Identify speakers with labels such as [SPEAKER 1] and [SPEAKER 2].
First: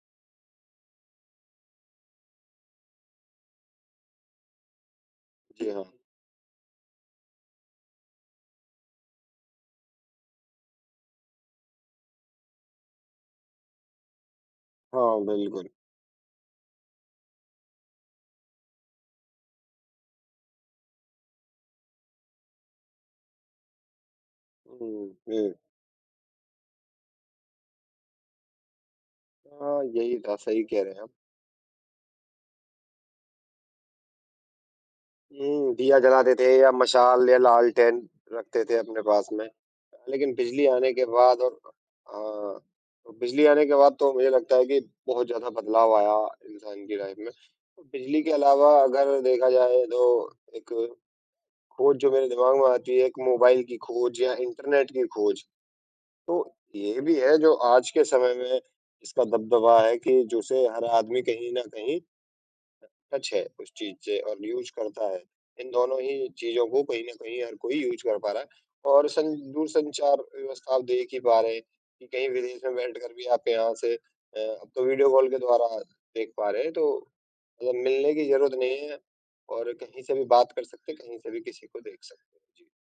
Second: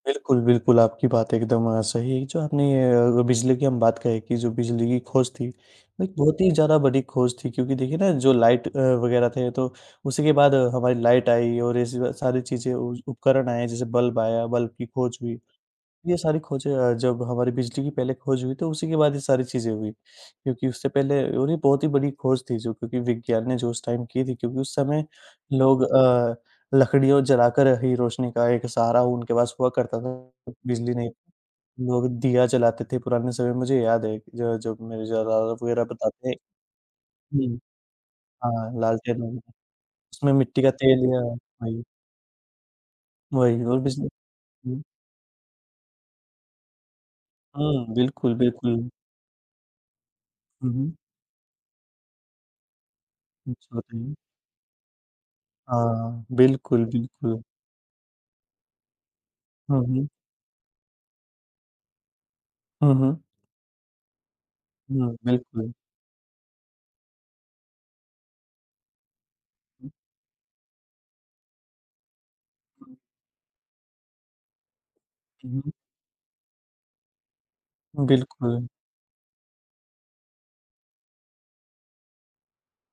[SPEAKER 1] बिल्कुल, बिल्कुल, आपकी बात एकदम सही है जो आपने ए अगर बिजली की हम बात कहें कि जो बिजली की खोज थी,
[SPEAKER 2] जी हाँ।
[SPEAKER 1] एक बहुत ही ज़्यादा बड़ी खोज थी क्योंकि देखिए ना जो लाइट अ, वग़ैरह थे तो, उसी के बाद हमारी लाइट आई और ऐसे ही सारी चीजें उज़ उपकरण आए जैसे बल्ब आया बल्ब की खोज
[SPEAKER 2] हाँ,
[SPEAKER 1] हुई।
[SPEAKER 2] बिल्कुल।
[SPEAKER 1] ये सारी खोजें अ, जब हमारी बिजली की पहले खोज हुई तो उसी के बाद ये सारी चीज़ें हुई, क्योंकि उससे पहले उन्हें बहुत ही बड़ी खोज थी जो क्योंकि विज्ञान ने जो उस टाइम की थी क्योंकि उस समय
[SPEAKER 2] हुँ, ठीक।
[SPEAKER 1] लोग अ, लकड़ियो जलाकर ही रोशनी का एक सहारा उनके पास हुआ
[SPEAKER 2] हाँ,
[SPEAKER 1] करता था,
[SPEAKER 2] यही था, सही कह रहे
[SPEAKER 1] बिजली
[SPEAKER 2] हैं
[SPEAKER 1] नहीं
[SPEAKER 2] आप।
[SPEAKER 1] लोग दिया जलाते थे पुराने समय में, मुझे याद है जो हैं जब मेरे दादा
[SPEAKER 2] हुँ,
[SPEAKER 1] वगैरह
[SPEAKER 2] दिया
[SPEAKER 1] बताते
[SPEAKER 2] जलाते थे या मशाल या
[SPEAKER 1] हुँ,
[SPEAKER 2] लालटेन रखते थे
[SPEAKER 1] हाँ,
[SPEAKER 2] अपने
[SPEAKER 1] लालटेन
[SPEAKER 2] पास में अ,
[SPEAKER 1] उसमें
[SPEAKER 2] लेकिन
[SPEAKER 1] मिट्टी
[SPEAKER 2] बिजली
[SPEAKER 1] का
[SPEAKER 2] आने
[SPEAKER 1] तेल
[SPEAKER 2] के
[SPEAKER 1] लिया
[SPEAKER 2] बाद और
[SPEAKER 1] हाँ जी।
[SPEAKER 2] हाँ अ, बिजली
[SPEAKER 1] वही
[SPEAKER 2] आने के
[SPEAKER 1] और
[SPEAKER 2] बाद
[SPEAKER 1] बिजली
[SPEAKER 2] तो मुझे लगता है कि
[SPEAKER 1] हुँ।
[SPEAKER 2] बहुत ज़्यादा बदलाव आया इंसान की लाइफ में।
[SPEAKER 1] हुँ,
[SPEAKER 2] बिजली के
[SPEAKER 1] बिल्कुल,
[SPEAKER 2] अलावा
[SPEAKER 1] बिल्कुल।
[SPEAKER 2] अगर देखा जाए तो एक
[SPEAKER 1] हुँ, हुँ।
[SPEAKER 2] खोज जो मेरे दिमाग में आती है, एक मोबाईल
[SPEAKER 1] अच्छी
[SPEAKER 2] की
[SPEAKER 1] बात है ये।
[SPEAKER 2] खोज या इंटरनेट की खोज।
[SPEAKER 1] हाँ।
[SPEAKER 2] तो,
[SPEAKER 1] बिल्कुल,
[SPEAKER 2] ये भी है
[SPEAKER 1] बिल्कुल।
[SPEAKER 2] जो आज के समय में जिसका दबदबा
[SPEAKER 1] हाँ
[SPEAKER 2] है
[SPEAKER 1] जी।
[SPEAKER 2] कि जो उसे हर आदमी कहीं न कहीं
[SPEAKER 1] हुँ,
[SPEAKER 2] अ,
[SPEAKER 1] हुँ।
[SPEAKER 2] टच है उस चीज़ से और यूज़ करता
[SPEAKER 1] हुँ,
[SPEAKER 2] है, इन
[SPEAKER 1] बिल्कुल।
[SPEAKER 2] दोनों ही चीज़ों को कहीं न कहीं हर कोई यूज़ कर पा रहा है और सं दूरसंचार व्यवस्था अब देख ही पा रहे हैं, कि कहीं विदेश में बैठकर भी आप यहाँ से अ, अब तो वीडियो कॉल के
[SPEAKER 1] हुँ, हुँ,
[SPEAKER 2] द्वारा
[SPEAKER 1] हुँ।
[SPEAKER 2] देख पा रहे हैं तो मतलब मिलने की ज़रूरत
[SPEAKER 1] बिल्कुल।
[SPEAKER 2] नहीं है और कहीं से भी बात कर सकते हैं, कहीं से भी किसी को देख सकते हैं। जी।